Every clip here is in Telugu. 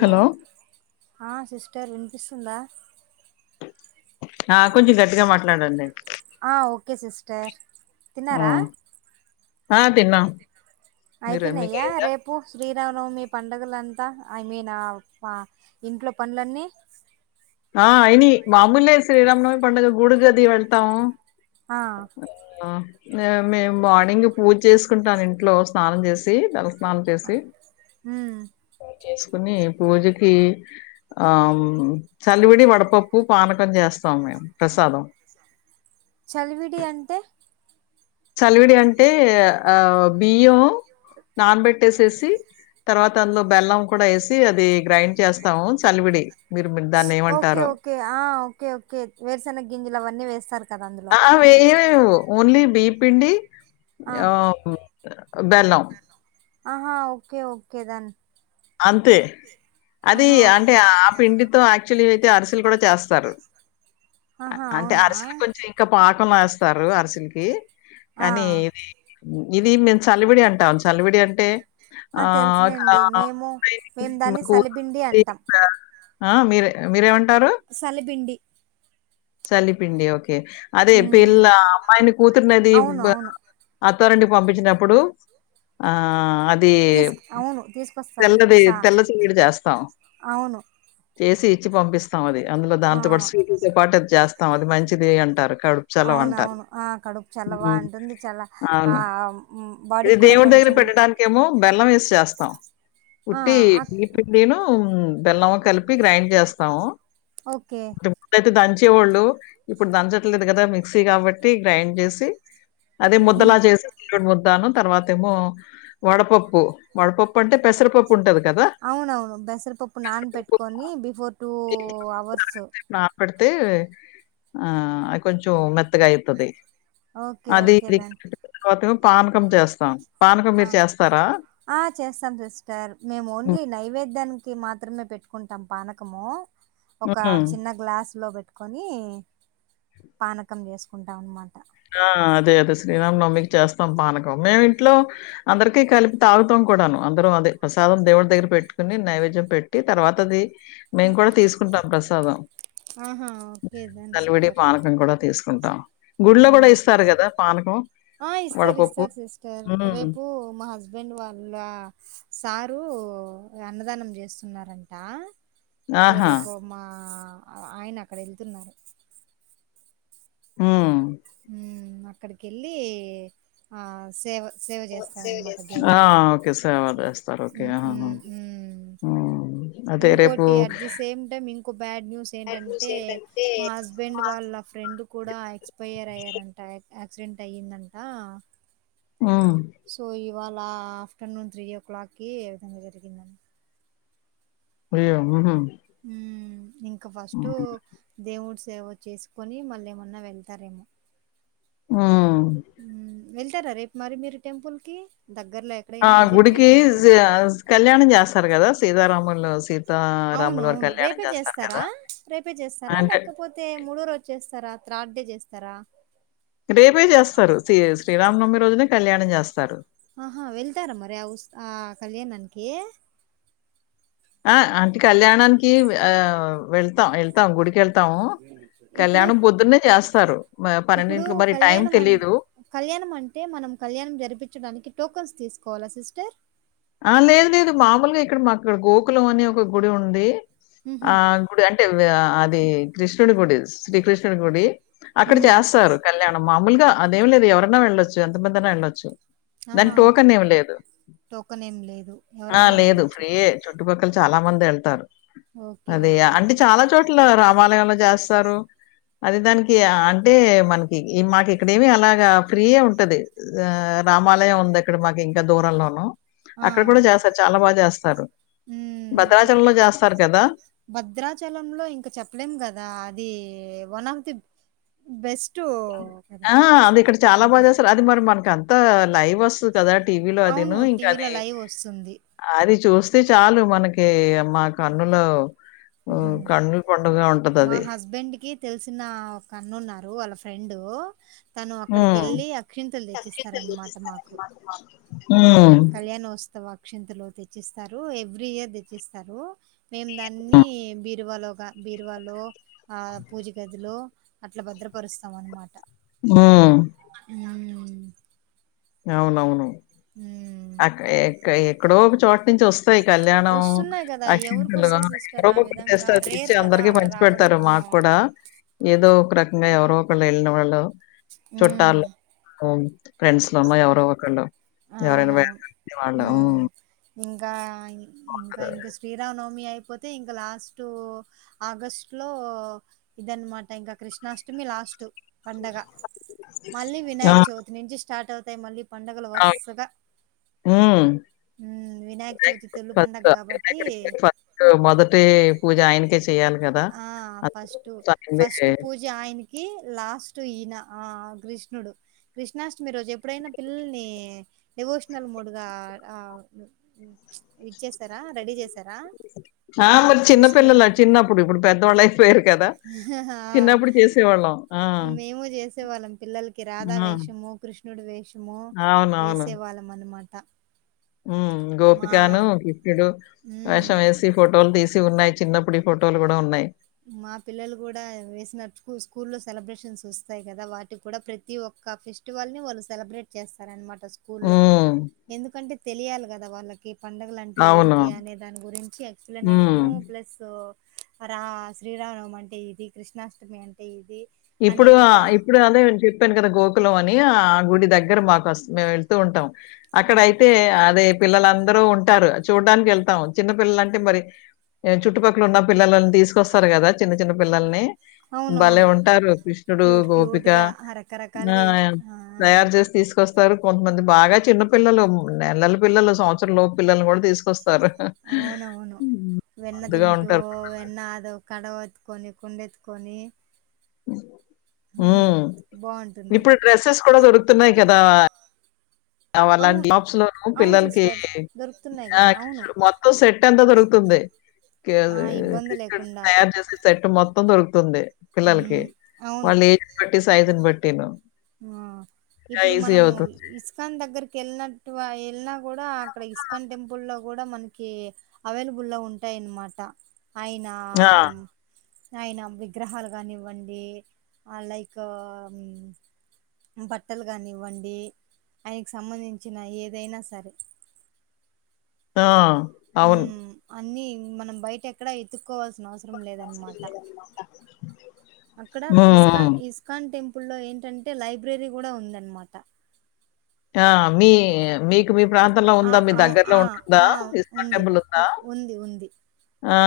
హలో అ సిస్టర్ విన్పిస్తుందా ఆ కొంచం గట్టిగా మాట్లాడండి అ ఓకే సిస్టర్ తిన్నారా ఆ తిన్నాం మీరు మీకు అయిపోనయ్య అయిందా రేపు శ్రీ శ్రీరమనవమి పండుగలంతా ఐ మీన్ అ ప ఇంట్లో పన్లన్నీ ఆ అయినై మామూలే శ్రీరామనవమి పండుగ గూడి గది వెళ్తాము ఆ అ మేమ్ మేమ్ మార్నింగ్ పూజ్ చేస్కుంటామ్ ఇంట్లో స్నానం జేస్ సీ తల స్నానం ఉమ్ చేస్కుని పూజకి ఆమ్ చలివిడి వడపప్పు పానకం చేస్తాం మేము ప్రసాదం చలివిడి అంటే చలివిడి అంటే ఆ బియ్యం నానబెట్టేసేసి తర్వాత అందులొ బెల్లం కూడా యెసి అది గ్రైండ్ చేస్తాము చలివిడి మీరు మీరు ఓకే దాన్నేమంటారో? ఓకే ఆ ఓకే ఓకే వేరుసేనగింజలు అవన్నీ వేస్తారు కదా అందులో ఆ వెయ్యం మెము ఓన్లీ బీ పిండి ఆ ఆహ్ బెల్లం ఆహా ఓకే ఓకే దన్ అంతే అది ఆహా ఓ- అంటే ఆ పిండితో ఆ క్చులీ అయితే అరిసెలు కూడా చేస్తారు ఆహా అంటే అవునా అరిసెలు కొంచెం ఇంకా పాకం లొ ఎస్ తారు అరిసెలకి ఆ కానీ ఇది ఇది నేను చల్విడి అంటాం చలివిడి అంటే అ తెలుసులేండి మేము మేము దాన్ని [unintelligible] సలిబిండి అంటాం అ మిరె మీరేం అం సలిబిండి చలిపిండి ఓకే అదే ఉమ్ పిల్లా అమ్మాయిని కూతుర్నది అవును బ అవును అత్ అత్తరింటికి పంపించినప్పుడు ఆ అద్ తీస్క్ అవును తీసు తెల్లది తెల్ల చలివిడి చేస్తాం అవును చేసి ఇచ్చి పంపిస్తాం అది అందులో ఆ దాంతో పాటు స్వీటుల్తొ పాటు అది చేస్తాం అది మంచిది అంటారు కడుపు చలవ అంటారు అవునవును ఆ కడుపు చల్లవా అంటుంది చాలా ఆ అవును ఇది బాడీకి కూడా దేవుడి దగ్గర కొంచెం పెట్టడానికెమో బెల్లం ఎసి చేస్తాం ఆ ఉట్టి ఆ, బియ పిండిను బెల్లం క్ కలిపి గ్రైండ్ చేస్తాము ఓకే డైతే దంచేవాళ్ళు ఇప్పుడు దంచట్లేదు గదా మిక్సీ కాబట్టి గ్రైండ్ చేసి అదే ముద్దలా చేసి ముద్దాను తర్వాత ఏమో వడపప్పు వడపప్ అవునవును బెసరిపప్పు నాన్ పెట్టుకొని బిఫోర్ టూ అవర్స్ తే ఆ అది కొంచెం మెత్తగా అయితది ఓకే అది ఓకే ఇది దెన్ తర్వాతెమో పానకం చేస్తాం పానకం ఆ మీరు చేస్తారా ఆ చేస్తాం సిస్టర్ మేము హ్మ్. ఓన్లీ నైవేద్యానికి మాత్రమే పెట్టుకుంటాం పానకము ఒక హ్మ్. చిన్న గ్లాసు లో పెట్టుకొని పానకం చేసుకుంటాం అనమాట ఆ అదే అదే శ్రీరామ నవమికి చేస్తాం పానకం మేము ఇంట్లో అందరికి కలిపి తాగుతాం కూడాను అందరం అదదె ప్రసాదం దేవుడి దగ్గర పెట్టుకుని నైవేద్యం పెట్టి తర్వాత అది మేము కూడ తీసుకుంటాం ప్రసాదం ఆహా ఓకే దెన్ చల్విడి సూపర్ పానకం కూడ తీస్ కుంటాం గుళ్లో గూడ ఇస్తారు గదా పానకం ఆ ఇస్తారు వడపప్పు. ఇస్తారు సిస్టర్ హ్మ్. రేపు మా హస్బెండ్ వాళ్ళ సార్ టు అన్నదానం చేస్తున్నారంట సో ఆహా! రేపు మా ఆయన అక్కడెళ్తున్నారు మ్ మ్ అక్కడికి ఎళ్ళి ఆ సేవ సేవ చేస్తారనమాట ఆ దేవునికి ఒకే సేవ చేస్తారు ఒకే మ్మ్, ఆ మ్మ్, మ్మ్. ఓ ఇంకోటి అట్ ది సేమ్ టైమ్ ఇంకో బ్యాడ్ న్యూస్ ఏంటంటే మా హస్బెండ్ వాళ్ళ ఫ్ ఫ్రెండ్ కూడా ఎక్స్పైయర్ అయ్యారంట యాక్సిడెంట్ అయ్యిందంటా మ్ ఇవాళ్ళ ఆఫ్టర్నూన్ త్రీ ఓ క్లాక్కిి ఎ విధంగా జరిగిందంట అయ్యో ఉహు మ్ ఇంకా ఫస్ట్ దేవుడ్ సేవ చేసుకొని మళ్ళేమన్న వెళ్తారేమో మ్ హ్మ్. వెళ్తారా రేప్మరి మీరు టెంపుల్కి ఆ గుడికి కళ్యాణం జేస్తారు కదా సీతారాములు సీత అవునవును రేపే చేస్తారా రేపే చేస్తారా అంటే లేకపోతే మూడోరోచ్చేస్తారా త్రాడే చేస్తారా రేపే చేస్తారు శ్రీ శ్రీరామనవమి రోజునే కళ్యాణం చేస్తారు ఆహా వెళ్తారా మరి ఆ ఉ ఆ కళ్యాణానికి ఆ అంటే కళ్యాణానికి ఆ వెళ్తాం వెళ్తాం గుడికేళ్తాము ఇప్పుడు కళ్యాణం పొద్దున్నే చేస్తారు ఇప్పుడు పన్నెంటికి మరి టైం కళ్యాణం అన్ తెలీదు కళ్యాణం అంటే మనం కళ్యాణం జరిపించడానికి టోకన్స్ తీసుకోవాలా సిస్టర్ ఆ లేదు లేదు మామూలుగా ఇక్కడ మాకుక్కడ గోకులం అని ఒక గుడి ఉంది హుహు. ఆ గుడి అంటే ఆ అది కృష్ణుడి గుడి శ్రీకృష్ణుడి గుడి అక్కడ హ్మ్ చేస్తారు కళ్యాణం మామూలుగా అదేం లేదు ఎవరన్నా వెళ్ళొచ్చు ఎంతమంధైనా వెళ్ళొచ్చు ఆహా! దాన్కి టోకన్ ఏమిలేదు టోకెన్ ఏం లేదు ఎవరైనా వెళ్ళొచ్చు చుట్టుపక్కల చాలా మంది ఎళ్తారు ఓకే. అది ఓకే. అంటే చాలా చోట్ల రామాలయా జేస్తారు అది దానికి అంటే మనకి మాకిక్కడేమి అలాగా ఫ్రీయే ఉంటది ఆ రామాలయం ఉంది ఇక్కడ మాకు ఇంకా దూరంలోను ఆ! అక్కడ కూడా చేస్తారు చాలా బాగా చేస్తారు హ్మ్. ఇక్ భద్రాచలంలో చేస్తారు కదా భద్రాచలంలో ఇంక చెప్పలేం కదా అదీ వన్ ఆఫ్ ది బెస్ట్ ఆ అది ఇక్కడ చాలా బాగా టెంపుల్. చేస్తారు అది మరి మనకంత లైవ్ ఓస్తు కదా టీవీలో అదిను అవును. ఇంకా టీవీలో అది లైవ్ ఒస్తుంది. ఆది చూస్తే చాలు మనకి మా కన్నులో హ్మ్. కన్నుల పండుగ మా ఉంటదది. హస్బెండ్కి తెల్సిన ఒక అన్నున్నారు వాళ్ళ ఫ్రెండు తను హ్మ్. అక్కడికేళ్ళి అక్షింతులు తెచ్చిస్తారన్నమాట మాకు హ్మ్. కళ్యాణోత్సవక్షింతలు తెచ్చిస్తారు ఎవ్రీయర్ తెచ్చిస్తారు మేము దాన్ని బీరువాలో బీరువాలో ఆ పూజగదిలో అట్లా భద్రపరుస్తామన్నమాట ఆహ్ అవునవును ఉహ్ ఆకాయి ఏకాయి ఎక్కడో ఒక చోట ను వస్తాయి కళ్యాణం వస్తున్నాయి కదా అక్షంతలూ ఎవరికొస్తాయి సిస్టర్ ఎవరో ఆ ఒకరు విధంగా తెస్తారు తెచ్చి రేర్ కదా అందరికీ అలా పంచి పెడతారు రావడము మాకు కూడా ఏదో ఒక రకం గా ఎవరోక్కళ్ళు ఎళ్ళిన వాళ్ళు ఉమ్ చుట్టాలు ఫ్రెండ్స్లో లోనో ఎవరోకళ్ళు ఎవర ఉహ్ ఇంకా కదా! ఇంకా శ్రీరామ్నవమి అయి అయిపోతే ఇంకా లాస్టూ ఆగస్ట్లో ఇదనమాట ఇంకా కృష్ణాష్టమి లా లాస్ట్ పండగ మళ్ళీ ఆ! వినాయక్ చవితి నుంచి స్టార్ట్ అవుతాయి మళ్ళీ పడు పండగలు ఆ! వర్సగా హ్మ్. ఉహ్ వినాయక చవితి తెలుగు పండగ కాబట్టి ఇప్పుడూ మొదటి పూజా అయ్యనకే చెయ్యాలి ఆ ఫస్టు ఫస్ట్ పూజాయ్నకి లాస్ట్ ఈయన ఆ కృష్ణుడు కృష్ణాష్టమి రోజేప్పుడైనా పిల్లల్ని డెవోషనల్ మూడ్గా ఆ ఇచ్చేసారా రెడీ చేస్ ఆ మరి చిన్నపిల్లలు చిన్నప్పుడు ఇప్పుడు పెద్దవాళ్ళైపోయారు కదా ఆ, చిన్నప్పుడు చేసేవాళ్ళం ఆ మేము చేసేవాళ్ళం పిల్లలకి రాధా ఆ! వేషము కృష్ణుడు వేషము వేసేవాళ్ళం అనమాట ఉ గోపికాను కృష్ణుడు వేషం ఉమ్, వేసి ఫోటోలు తీసి ఉన్నాయి చి చిన్నప్పుడు ఈ ఫోటోలు కూడా ఉన్నాయి మా పిల్లలు కూడా వేసినట్ స్కూల్ లో సెలబ్రేషన్స్ వస్తాయి కదా వాటికి కూడా ప్రతి ఒక్క ఒక ఫెస్టివల్ ని వాళ్ళు సెలబ్రేట్ చేస్తారన్నమాట స్కూల్లో హ్మ్. ఎందుకంటే తెలియాలి కదా వాళ్ళకి పండుగలు అంటే అవును. ఏంటి అనే దాని గురించి ఎక్స్ప్లనేషన్ హ్మ్. ప్లస్ రా శ్రీరామ నవమి అంటే ఇది కృష్ణాష్టమి అంటే ఇది అని ఇప్పుడు ఆ ఒక ఇప్పుడు అదే చెప్పాను కదా గో కులం అని ఆ గుడి దగ్గర మాకు మేము వెళ్తూ ఉంటాం అక్కడ ఆ అయితే అదే పిల్లలు అంత అందరు ఉంటారు చూడ్డానికి వెళ్తాం చిన్నపిల్లలు అంటే మరి చుట్టుపక్కల ఉన్న పిల్లని తీసుకొస్తారు కదా చిన్న చిన్న పిల్లల్ని భలే అవునవును ఉంటారు. కృష్ణుడు క్యూట్ గోపిక క్యూట్గా ఆ రకరకాలుగా చేస్ ఆ తయారు చేసి తీసుకొస్తారు కొంతమంది బాగా చిన్నపిల్లలు నెలల పిల్లలు సంవత్సరం లోపు పిల్లని కూడా తీసుకొస్తారు అవునవును హ్మ్. వెన్న ముద్దుగా తింటు ఉంటారు. వెన్న అద కడవ కొని కుండెత్తుకొని ఉ ఆహా బాగుంటుంది ఇప్పుడు డ్రెస్సెస్ కూడా దొరుకుతున్నాయి కదా అ అవును అలాంటి షాప్స్ లోను అవును పిల్లలకి సిస్టర్ దొరుకుతున్నాయి ఆ కదా అవును మొత్తం సెట్ ఎంత దొరుకుతుంది ఆ అది ఇబ్బంది కృష్ణుడికి లేకుండా తయారు చేసే సెట్ మొత్తం దొరుకుతుంది పిల్లలకి మ్మ్ అవును వాళ్ళ ఏజ్ బట్టి సైజు బట్టిను ఆ ఇంకా ఇప్పుడు ఈజీ మనము అవుతుంది. ఇస్కాన్ దగ్గరకి కేల్నట్టుగా వెళ్ళిన కూడా అక్కడ ఇస్కాన్ టెంపుల్ లో కూడా మనకి అవైలబుల్ లో ఉంటాయి అన్మాట ఆయినా ఆ! ఆయిన విగ్రహాలు కానివ్వండి లైక్ బట్టలు కాని ఇవ్వండి ఆయనకి సంబంధించిన ఏదైనా సరే ఆ అవును అన్ని మనం బయట ఎక్కడ ఎత్తు కోవాల్సిన అవసరం లేదన్నాట అక్కడ హ్మ్. ఇస్కాన్ ఇస్కాన్ టెంపుల్ టెంపుల్ లో ఏంటంటే లైబ్రరీ కూడా ఉందనమాట ఆ మీ మీకు ప్రాంతంలో ఆ ఉందా మీ అవు దగ్గరలో ఆ ఉంటుందా ఆ ఇస్కాన్ ఉంది టెంపుల్ ఉందా ఉ- ఉంది ఉంది ఆ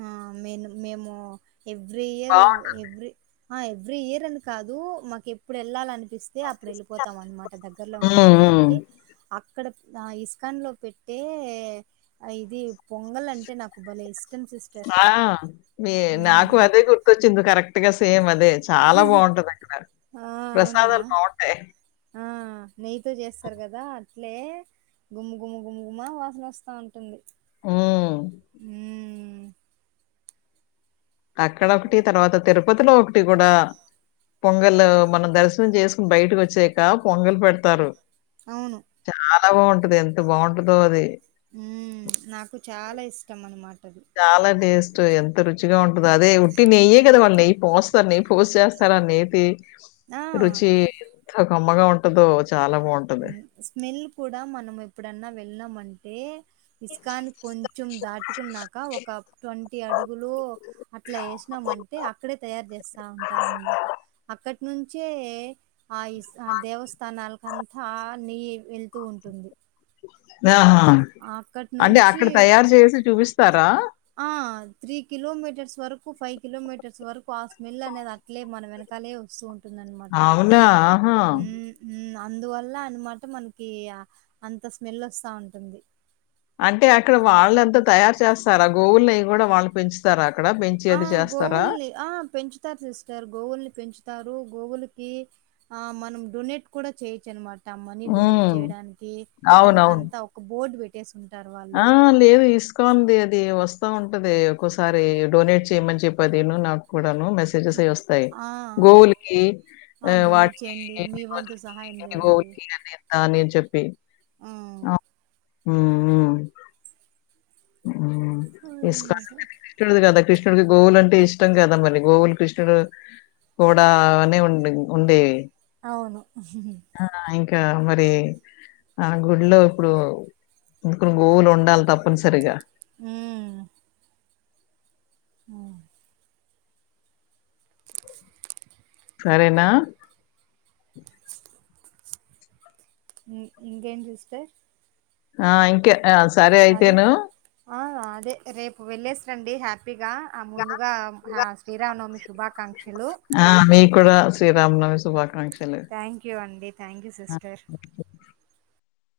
ఆ మేను మేము ఎవ్రీ ఇయర్ బావుంటుంది. ఎవ్రీ ఆ ఎవ్రీ ఇయర్ అని కాదు మాకు ఎప్పుడు వెళ్ళాలిని పిస్తే అప్పుడు వెళ్ళిపోతాం అనమాట దగ్గర్లో ఉంటుంది హ్మ్. హ్మ్. కాబట్టి ఇక్కడ ఇస్కాన్ లో పెట్టే ఇది పొంగల్ అంటే నాకు బలే ఇష్టం సిస్టర్ ఆ మీ నాకు మ్మ్ అదే గుర్తొచ్చింది కరెక్ట్ గా సేమ్ అది అదే చాలా బాగుంటది అక్కడ ఆ అవునా ప్రసాదాలు బావుంటాయి ఆ నెయ్యితో చేస్తారు కదా అట్లే గుమ్ గుమ్ గుమ్గుమ్మ వాసన వస్తా ఉంటుంది ఉమ్ మ్మ్ అక్కడ ఒకటి తర్వాత తిరుపతిలో ఒకటి కూడా పొంగలు మనం దర్శనం చేసుకోని బయటకి వచ్చాక పొంగలు పెడతారు అవును చాలా బాగుంటది ఎంత బాగుంటదో అది ఉ నాకు చాలా ఇష్టం అన్నమాట చాలా టెస్ట్ ఎంత రుచిగా ఉంటదో అదే ఉట్టి నెయ్యే కదా వాళ్ళు నెయ్యి పోస్తారు నెయి పోషే స్తర అ నెతీ ఆ కమ్మగా ఉంటదో చాలా బావుంటది. ఉ స్మెల్ కూడా మనం ఎప్పుడన్నా వెళ్ళమంటే ఇస్ కాన్ కొంచెం దాటుకున్నాక ఒక ట్వంటీ అడుగులు అట్లా ఎషి మంటె అక్కడే తయారు జేస్తాఉంటరు అన్ మాట అక్కడ్ నుంచే ఆ ఇ ఇస్ ఆ దేవస్థానాల్ కంత్ హనీ వేల్ తు ఉంటుంది న్య ఆహా అక్కడి అంటే నుంచి అక్కడ్ తయారు జేసి చూపిస్తారా త్రీ కిలోమీటర్స్ వరకు ఫై కిలోమీటర్స్ వరకు ఆ స్మెల్ అనేది అట్లే మన వెనకాలే వస్తుంన్ టున్ అన్ మాట అవునా! ఆహా! హ్మ్ ఉమ్ మా అందువల్ల అన్ మాట మనకి ఆ అంత స్మెల్ వస్తా ఉంటుంది అంటే అక్కడ వాలంతా తయారు చేస్తారా గోవుల్ నెయ్ కూడా వాళ్ళు పెంచుతార అక్ ఆ గోవు ల్ నీ ఆ పెంచుతరు సిస్టర్ గోవుల్ నీ పెంచుతారు గోవులు కీ ఆ మనం డొనేట్ కూడా చేయొచ్ అన్ మట్ టా మనీ డొనేట్ హ్మ్. చేయడానికి దన్ అవునవును. కాంత ఒక బోర్డు బేటేస్ ఉం ఆ లేదు ఇస్ కాన్ దీ అది వస్ తా ఉంటది ఒకోసారి డొనేట్ చేయమని చేపి అదీను నాక్ కుడ్ లను మెసేజెస్ ఎ వస్తయి ఆ గోవుల్ కి ఆ వాట్ డొనేట్ కి చేయండి మీ ఇన్ని వంతు రోజులు సహాయం ఇవి చేయండి గోవుకి అనేర్ తనేమ్ చెప్పి ఆ హుమ్ హ్మ్ హ్మ్ ఇస్ కాన్ ఉండేది క్రిష్ణునిది కదా క్రీష్ణుడికి గోవులంటే ఇష్ ఇష్టం కద మరి గోవుల్ క్రీష్ణుడు కూడా అనే ఉండింగ్ ఉండే ఔను ఉహుమ్ గా మరి ఆ గుడ్ లో ఇప్పుడు గ్రో గోవుల్ ఉండాల్ తప్పన్ స్ ఉమ్ ఆ సరేనా హ్మ్ ఇంగెన్ జీస్టర్ ఆ ఇంకే ఆ సరే అయితేను ఆ అదే రేపు వెలేస్ రండి హ్యాపీగా ఆ ముందుగా ఆ శ్రీరామ్ నవ్ మి శుభాకాంక్ ఆ మీ కూడా శ్రీరామ్ నవ్ మి శుభాకాంక్ ష్ థ్యాంక్ యూ అండి థ్యాంక్ యూ సిస్టర్